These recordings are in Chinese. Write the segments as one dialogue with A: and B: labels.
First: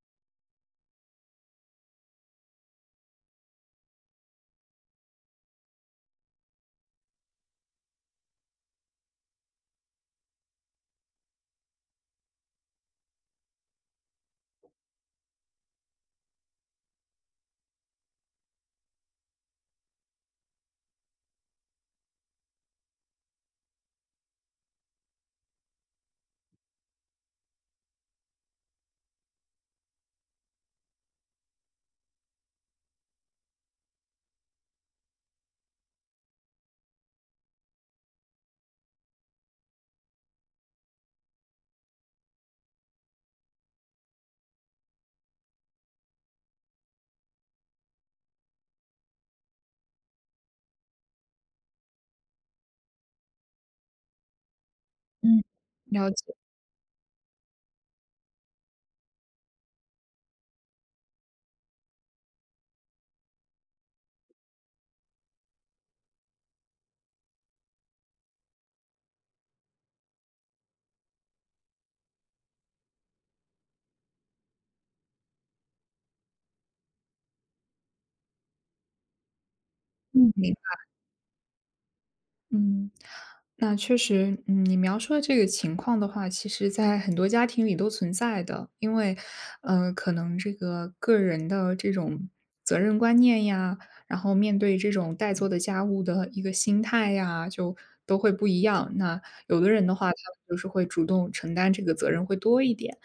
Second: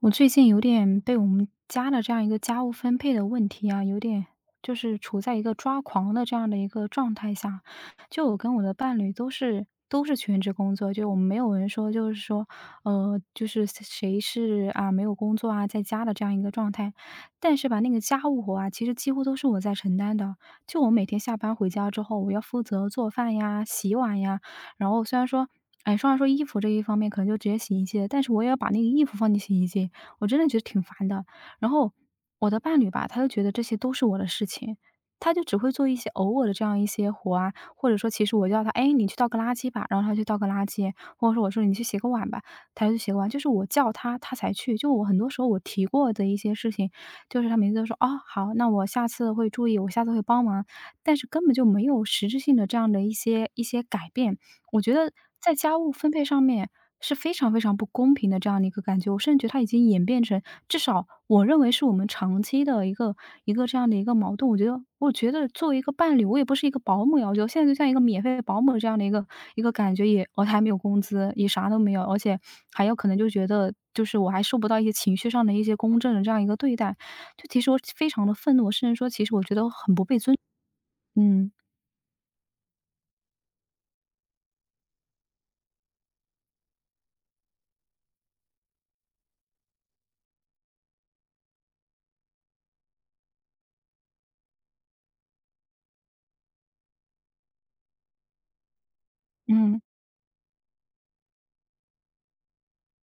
A: 我最近有点被我们家的这样一个家务分配的问题啊，有点就是处在一个抓狂的这样的一个状态下。就我跟我的伴侣都是全职工作，就我们没有人说就是说，就是谁谁是啊没有工作啊在家的这样一个状态。但是吧，那个家务活啊，其实几乎都是我在承担的。就我每天下班回家之后，我要负责做饭呀、洗碗呀，然后虽然说。哎，虽然说衣服这一方面可能就直接洗衣机了，但是我也要把那个衣服放进洗衣机，我真的觉得挺烦的。然后我的伴侣吧，他就觉得这些都是我的事情，他就只会做一些偶尔的这样一些活啊，或者说其实我叫他，哎，你去倒个垃圾吧，然后他去倒个垃圾，或者说我说你去洗个碗吧，他就去洗个碗，就是我叫他，他才去。就我很多时候我提过的一些事情，就是他每次都说哦好，那我下次会注意，我下次会帮忙，但是根本就没有实质性的这样的一些改变。我觉得
B: 嗯，
A: 在家务分
B: 了
A: 配
B: 解。
A: 上面。是非常非常不公平的这样的一个感觉。我甚至觉得它已经演变成，至少我认为是我们长期的一个这样的一个矛盾。我觉得作为一个伴侣，我也不是一个保姆要求，我觉得我现在就像一个免费保姆这样的一个感觉也，我还没有工资，也啥都没有，而且还有可能就觉得。就是我还受不到一些情绪上的一些公正的这样一个对待，就其实我非常的愤怒，甚至说其实我觉得很不被
B: 嗯，
A: 尊，
B: 明
A: 嗯
B: 嗯，那确实，你描述的这个情况的话，其实在很多家庭里都存在的。因为，可能这个个人的这种责任观念呀，然后面对这种待做的家务的一个心态呀，就都会不一样。那有的
A: 嗯。
B: 人的话，他们就是会主动承担这个责任会多一点。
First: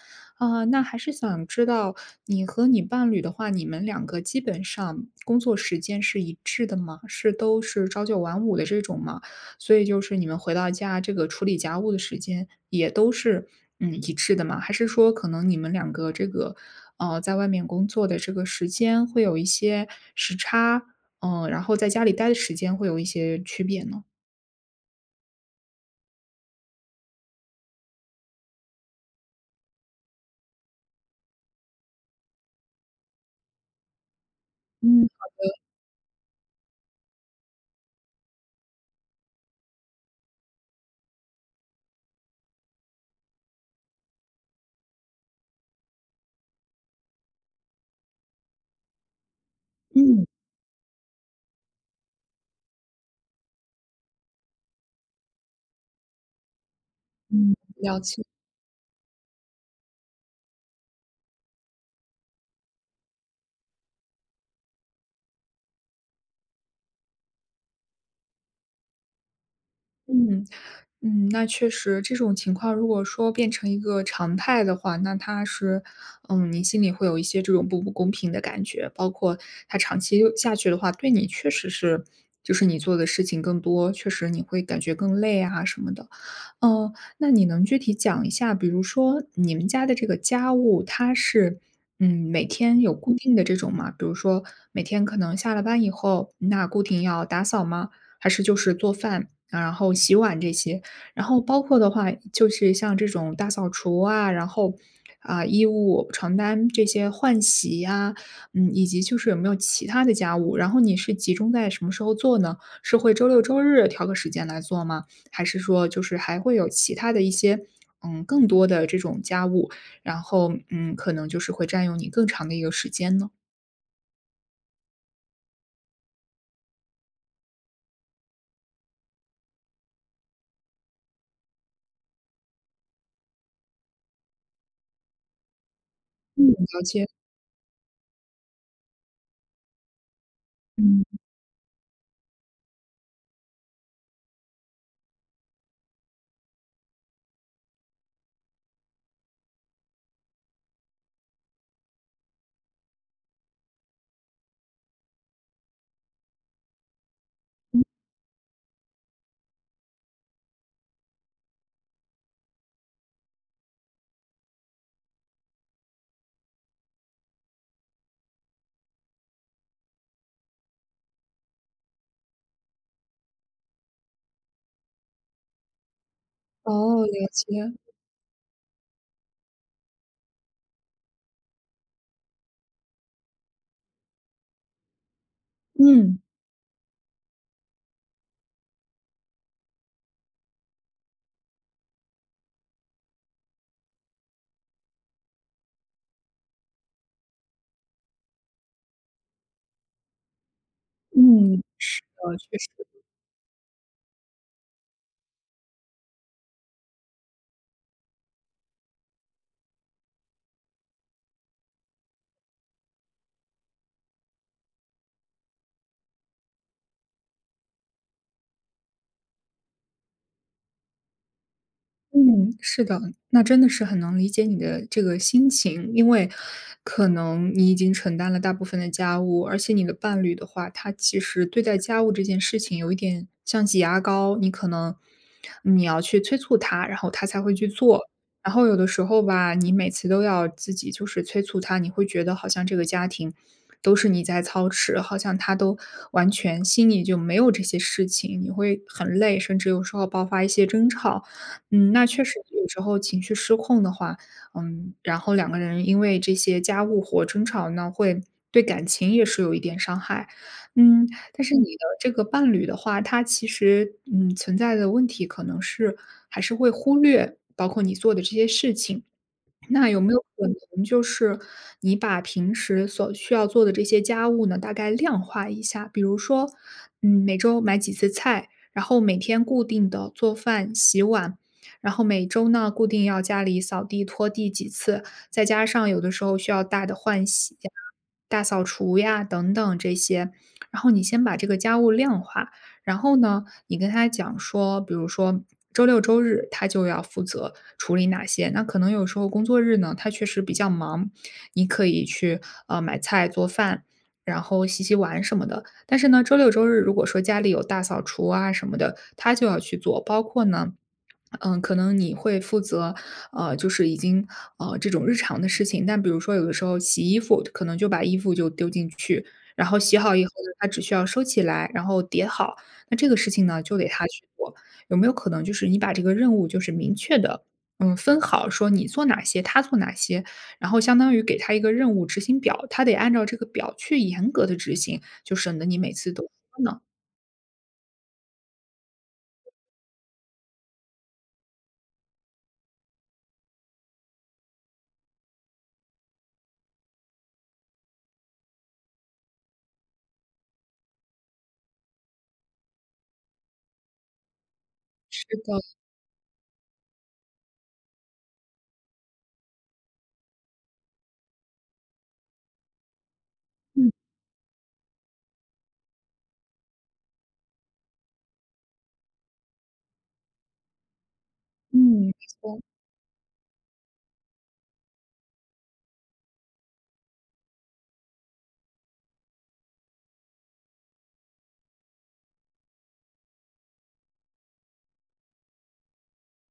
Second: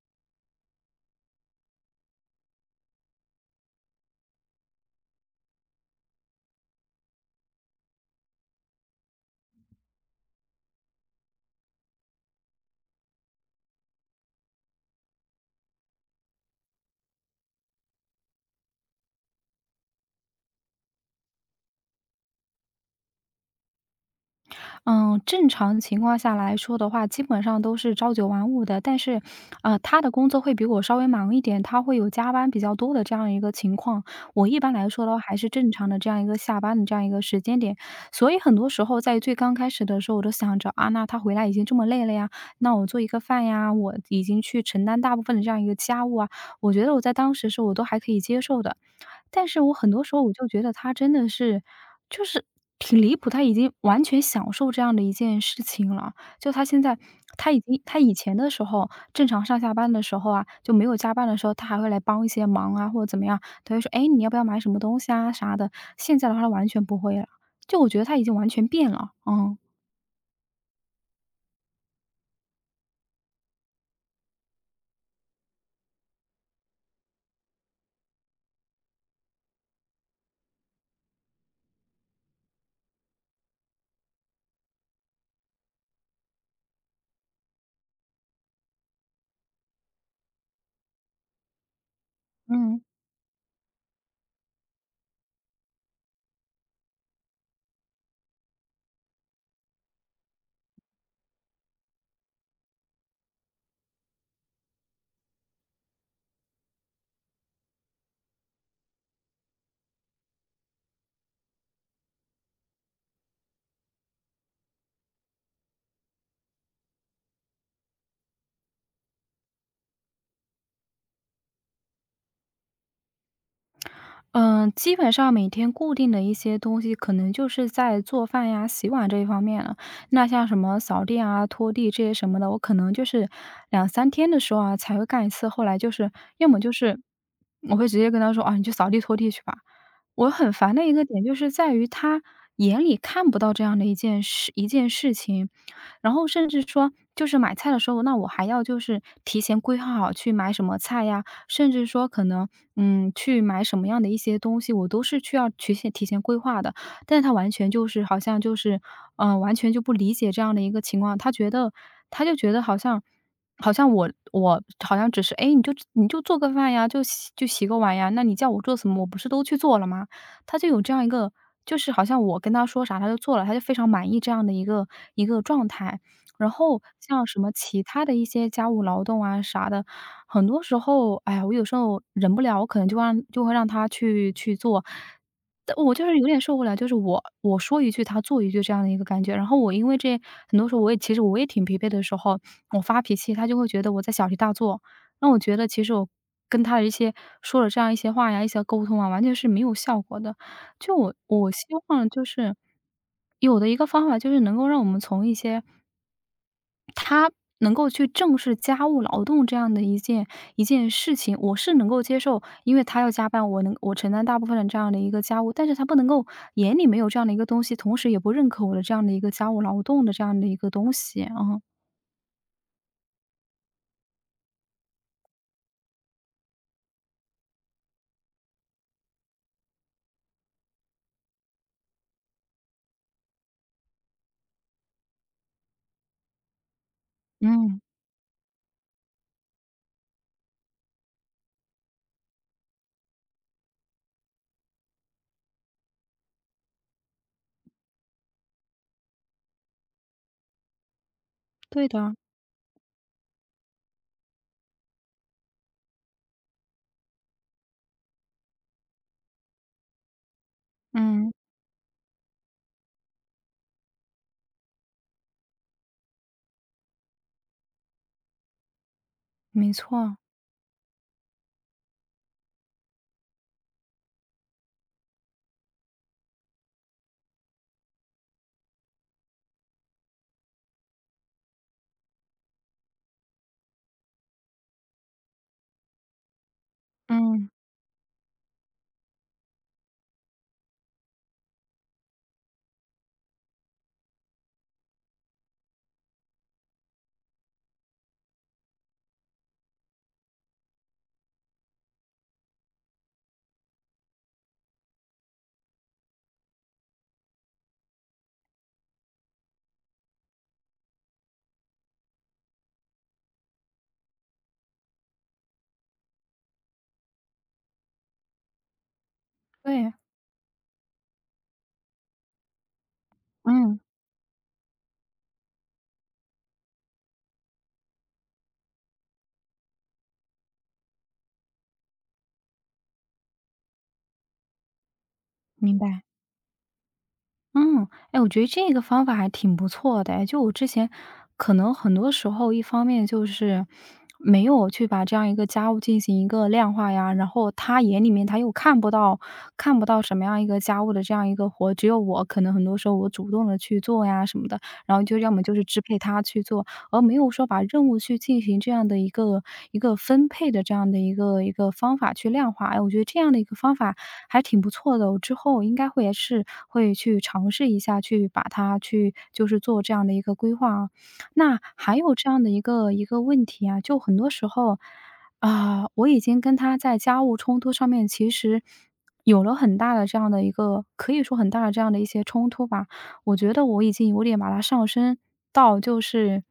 B: 啊、那还是想知道你和你伴侣的话，你们两个基本上工作时间是一致的吗？是都是朝九晚五的这种吗？所以就是你们回到家这个处理家务的时间也都是，一致的吗？还是说可能你们两个这个，在外面工作的这个时间会有一些时差，嗯，然后在家里待的时间会有一些区别呢？
A: 嗯，正常情况下来说的话，基本上都是朝九晚五的。但是，他的工作会比我稍微忙一点，他会有加班比较多的这样一个情况。我一般来说
B: 嗯。
A: 的话，还是正常的这样一个下班的这样一个时间点。所以很多时候在最刚开始的时候，我都想着啊，那他回来已经这么累了呀，那我做一个饭呀，我已经去承担大部分的这样一个家务啊，我觉得我在当时是我都还可以接受的。但是我很多时候
B: 嗯。
A: 我就觉得他真的是，就是挺离谱，他已经完全享受这样的一件事情了。就他现在，他
B: 嗯。
A: 已经他
B: 了
A: 以
B: 解。
A: 前的时候，正常上下班的时候啊，就没有加班的时候，他还会来帮一些忙啊，或者怎么样，他会说：“哎，你要不要买什么东西啊？”啥的。现在的话，他完全不会了，就我觉得他已经完全变了，嗯
B: 嗯，嗯，那确实这种情况，如果说变成一个常态的话，那它是，你心里会有一些这种不公平的感觉，包括它长期下去的话，对你确实是，就是你做的事情更多，确实你会感觉更累啊什么的。嗯，那你能具体讲一下，比如说你们家的这个家务，它是，每天
A: 嗯。
B: 有固定的这种吗？比如说每天可能下了班以后，那固定要打扫吗？还是就是做饭？然后洗碗这些，然后包括的话，就是像这种大扫除啊，然后啊、衣物、床单这些换洗呀、以及就是有没有其他的家务，然后你是集中在什么时候做呢？是会周六周日挑个时间来做吗？还是说就是还会有其他的一些更多的这种家务，然后可能就是会占用你更长的一个时间呢？
A: 嗯，基本上每天固定的一些东西，可能就是在做饭呀、洗碗这一方面了。那像什么扫地啊、拖地这些什么的，我可能就是两三天的时候啊，才会干一次。后来就是
B: 嗯，
A: 要么就
B: 了
A: 是
B: 解。
A: 我会直接跟他说：“啊，你去扫地拖地去吧。”我很烦的一
B: 嗯。
A: 个点就是在于他眼里看不到这样的一件事情。然后甚至说就是买菜的时候，那我还要就是提前规划好去买什么菜呀，甚至说可能，嗯，去买什么样的一些东西，我都是去要提前规划的。但是他完全就是好像就是，完全就不理解这样的一个情况，他觉得他就觉得好像好像我好像只是哎，诶，你就做个饭呀，就洗个碗呀，那你叫我做什么，我不是都去做了吗？他就有这样一个就是好像我跟他说啥他就做了，他就非常满意这样的一个状态。然后
B: 哦，
A: 像
B: 了
A: 什
B: 解。
A: 么其他的一些家务劳动啊啥的，很多时候，哎呀，我有时候忍不了，我可能就会让他去做。但我就是
B: 嗯。
A: 有点受不了，就是我说一句，他做一句这样的一个感觉。然后我因为这很多时候其实我也挺疲惫的时候，我发脾气，他就会觉得我在小题大做。那我觉得其实我跟他的一些说了这样一些话呀，一些沟通啊，完全是没有效果的。就我
B: 嗯，
A: 希
B: 是
A: 望
B: 的，
A: 就是
B: 确实。
A: 有的一个方法，就是能够让我们从一些能够去正视家务劳动这样的一件事情，我是能够接受，因为他要加班，我承担大部分的这样的一个家务，但是他不能够眼里没有这样的一个东西，同时也不认可我的这样的一个家务劳动的这样的一个东西啊。
B: 嗯，是的。那真的是很能理解你的这个心情，因为可能你已经承担了大部分的家务，而且你的伴侣的话，他其实对待家务这件事情有一点像挤牙膏，你可能你要去催促他，然后他才会去
A: 嗯，
B: 做。然后有的时候吧，你每次都要自己就是催促他，你会觉得好像这个家庭都是你在操持，好像他都完全心里就没有这些事情，你会很累，甚至有时候爆发一些争吵。
A: 对
B: 嗯，那
A: 的，
B: 确实有时候情绪失控的话，嗯，然后两个人因为这些家务活争吵呢，会对感情也是有一点伤害。嗯，
A: 嗯，
B: 但是你的这个伴侣的话，他其实存在的问题可能是还是会忽略包括你做的这些事情，
A: 没
B: 那有没
A: 错，
B: 有可能就是你把平时所需要做的这些家务呢，大概量化一下？比如说，每周买几次菜，然后每天固定的做饭、洗碗，然后每周呢固定要家里扫地、拖地几次，再加上有的时候需要大的换
A: 嗯，
B: 洗呀、大扫除呀等等这些。然后你先把这个家务量化，然后呢，你跟他讲说，比如说周六周日他就要负责处理哪些，那可能有时候工作日呢，他确实比较忙，你可以去买菜做饭。然后洗洗碗什么的，但是呢，周六周日如果说家里有大扫除啊什么的，他就要去做。包括呢，可能你会负责，就是已经这种日常的事情。但比如说有的时候洗衣服，可能就把衣服就丢进去，然后
A: 对，
B: 洗好以后呢，他只需要收起来，然后叠好，那这个事情呢，就
A: 嗯，
B: 得他去做。有没有可能就是你把这个任务就是明确的，分好，说你做哪些，他做哪些，然后相当于给他一个任务执行表，他得按照这个表去严格的执行，就省得
A: 明
B: 你每
A: 白。
B: 次都
A: 嗯，哎，我觉得这个方法还挺不错的哎，就我之前可能很多时候，一方面就是没有去把这样一个家务进行一个量化呀，然后他眼里面他又看不到什么样一个家务的这样一个活，只有我可能很多时候我主动的去做呀什么的，然后就
B: 是
A: 要么
B: 的。
A: 就是支配他去做，而没有说把任务去进行这样的一个分配的这样的一个方法去量化。哎，我觉得这样的一个方
B: 嗯。
A: 法还挺不错的，我之后应该会也是会去尝试一下，去把它去就是做这样的一个规划啊。那
B: 嗯，
A: 还
B: 没
A: 有这样的一
B: 错。
A: 个一个问题啊，就很多时候，啊，我已经跟他在家务冲突上面其实有了很大的这样的一个可以说很大的这样的一些冲突吧。我觉得我已经有点把它上升到就是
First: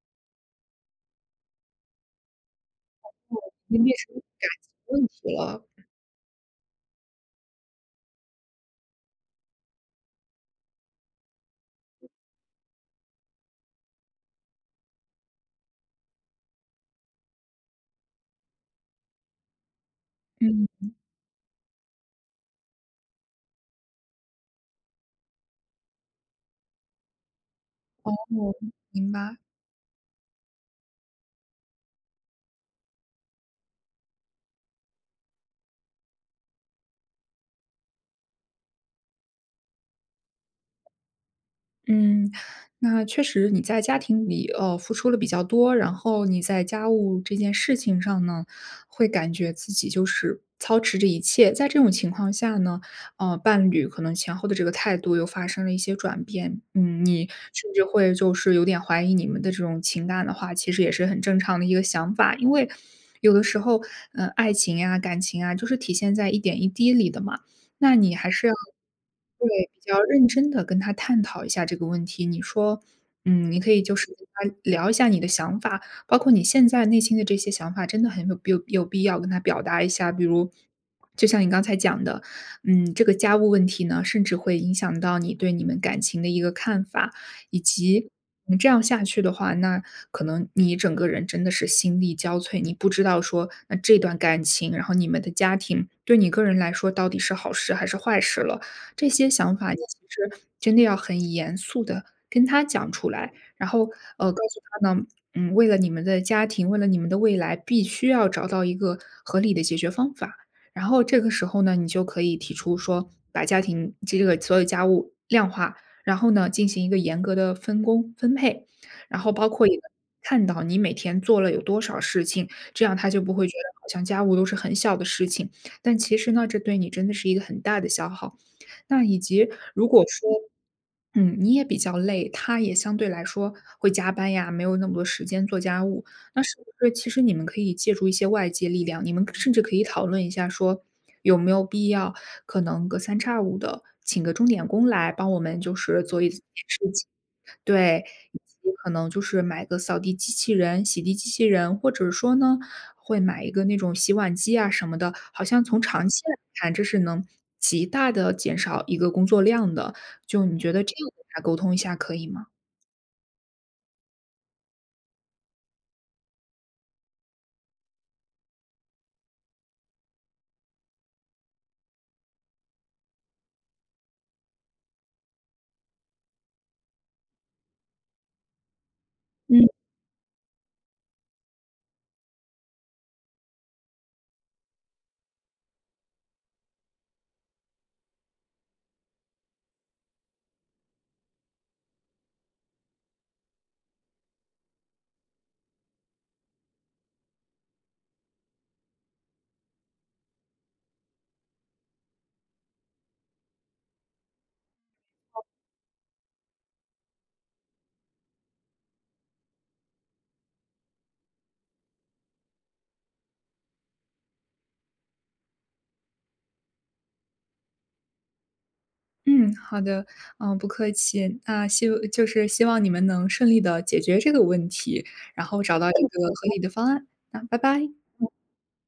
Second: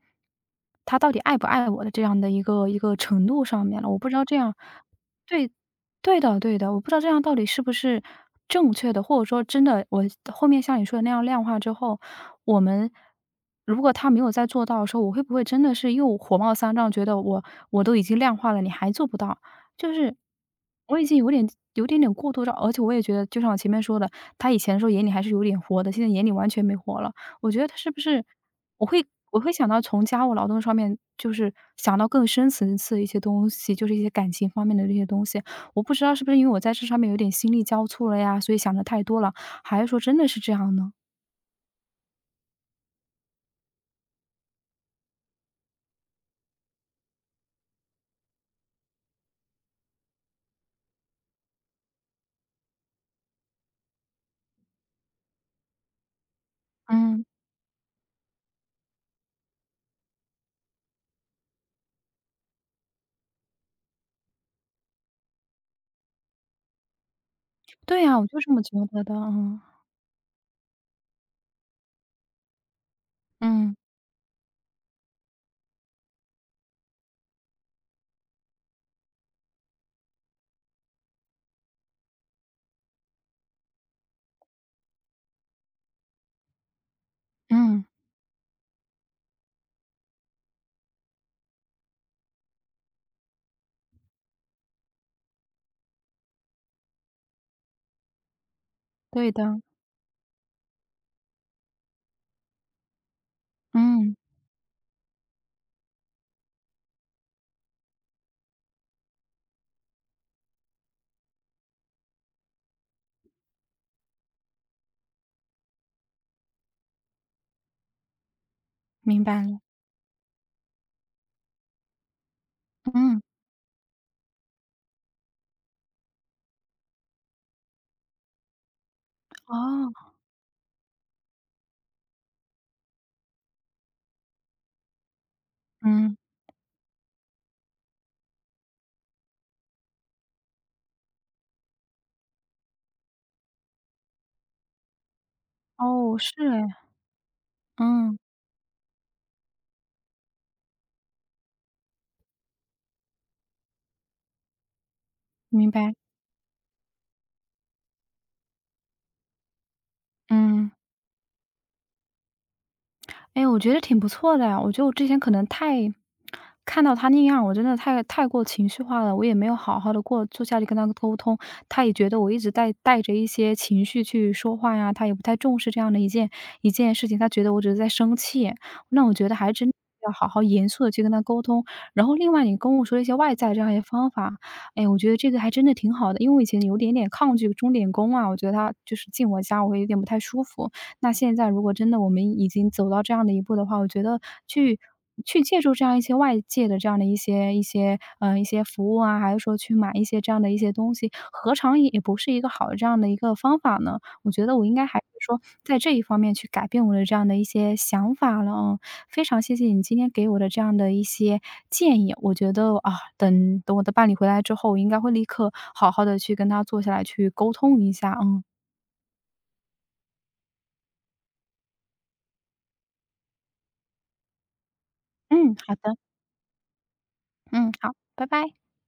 A: 他到底爱不爱我的这样的一个程度上
B: 已
A: 面了，
B: 变
A: 我不
B: 成
A: 知道这
B: 感
A: 样
B: 情问题
A: 对，
B: 了。
A: 对的，我不知道这样到底是不是正确的，或者说真的，我后面像你说的那样量化之后，我们如果他没有再做到的时候，我会不会真的是又火冒三丈，觉得我都已经量化了，你还做不到？就是
B: 嗯，
A: 我已经有点有点点过度到，而且我也觉得，就像我前面说的，他以前的时候眼里还是有点活的，现在眼里完全没活了。我觉得他是不是，
B: 哦，
A: 我会
B: 明白。
A: 我会想到从家务劳动上面，就是想到更深层次一些东西，就是一些感情方面的这些东西。我不知道是不是因为我在这上面有点心力交瘁了呀，所以想的太多了，还是说真的是这样呢？
B: 嗯，那确实你在家庭里，付出了比较多，然后你在家务这件事情上呢，会感觉自己就是操持着一切。在这种情况下呢，伴侣可能前后的这个态度又发生了一些转变，嗯，
A: 嗯，
B: 你甚至会就是有点怀疑你们的这种情感的话，其实也是很正常的一个想法，因为有的时候，爱情呀、感情啊，就是体现在一点一滴里的嘛。那
A: 对
B: 你
A: 呀，我
B: 还
A: 就
B: 是
A: 这
B: 要
A: 么觉得的，嗯，
B: 对，比较认真的跟他探讨一下这个问题。你说，你可
A: 嗯，
B: 以就是跟他聊一下你的想法，包括你现在内心的这些想法，真的很有必要跟他表达一下。比如，就像你刚才讲的，这个家务问题呢，甚至会影响到你对你们感情的一个看法，以
A: 嗯，
B: 及你这样下去的话，那可能你整个人真的是心力交瘁，你不知道说，那这段感情，然后你们的家庭对你个人来说到底是好事还是坏事了。这些
A: 对
B: 想
A: 的，
B: 法你其实真的要很严肃的跟他讲出来，然后，
A: 嗯，
B: 告诉他呢，为了你们的家庭，为了你们的未来，必须要找到一个合理的解决方法。然后这个时候呢，你就可以提出说，把家庭这个所有家务量化，然后呢，进行一个严格的分工分配，然
A: 明
B: 后
A: 白
B: 包
A: 了，
B: 括也看到你每天做了有多少事情，这样他
A: 嗯，
B: 就不会觉得好像家务都是很小的事情，但其实呢，这对你真的是一个很大的消耗。那以及如
A: 哦，
B: 果说，你也比较累，他也相对来说会加班呀，没有那么多时间做家务，
A: 嗯，
B: 那是不是其实你们可以借助一些外界力量，你们甚至可以讨论一下说，有没有必要可能隔三差五的请个钟点工来帮我们就是
A: 哦，
B: 做一
A: 是
B: 件事
A: 哎，
B: 情。对，
A: 嗯，
B: 以及可能就是买个扫地机器人、洗地机器人，或者说呢，会买一个那种洗碗机啊什么的，好像
A: 明
B: 从
A: 白，
B: 长期来看，这是能极大的减少一个工作量的。就你
A: 嗯。
B: 觉得这样跟他沟通一下可以吗？
A: 哎，我觉得挺不错的呀，我觉得我之前可能太看到他那样，我真的太过情绪化了，我也没有好好的过坐下去跟他沟通。他也觉得我一直带着一些情绪去说话呀，他也不太重视这样的一件事情，他觉得我只是在生气。那我觉得还真要好好严肃的去跟他沟通。然后另外你跟我说一些外在这样一些方法，哎，我觉得这个还真的挺好的，因为我以前有点点抗拒钟点工啊，我觉得他就是进我家我会有点不太舒服。那现在如果真的我们已经走到这样的一步的话，我觉得去去借助这样一些外界的这样的一些，一些服务啊，还是说去买一些这样的一些东西，何尝也不是一个好的这样的一个方法呢？我觉得我应该还是说在这一方面去改变我的这样的一些想法了，嗯，非常谢谢你今天给我的这样的一些建议，我觉得，啊，等等我的伴侣回来之后，我应该会立刻好好的去跟他坐下来去沟通一下，嗯。
B: 嗯，好的。嗯，不客气。那希就是希望你们能顺利的解决这个问题，然
A: 嗯，
B: 后
A: 好
B: 找到一
A: 的，
B: 嗯个合理的方案。那拜
A: 嗯，
B: 拜。
A: 好，拜拜。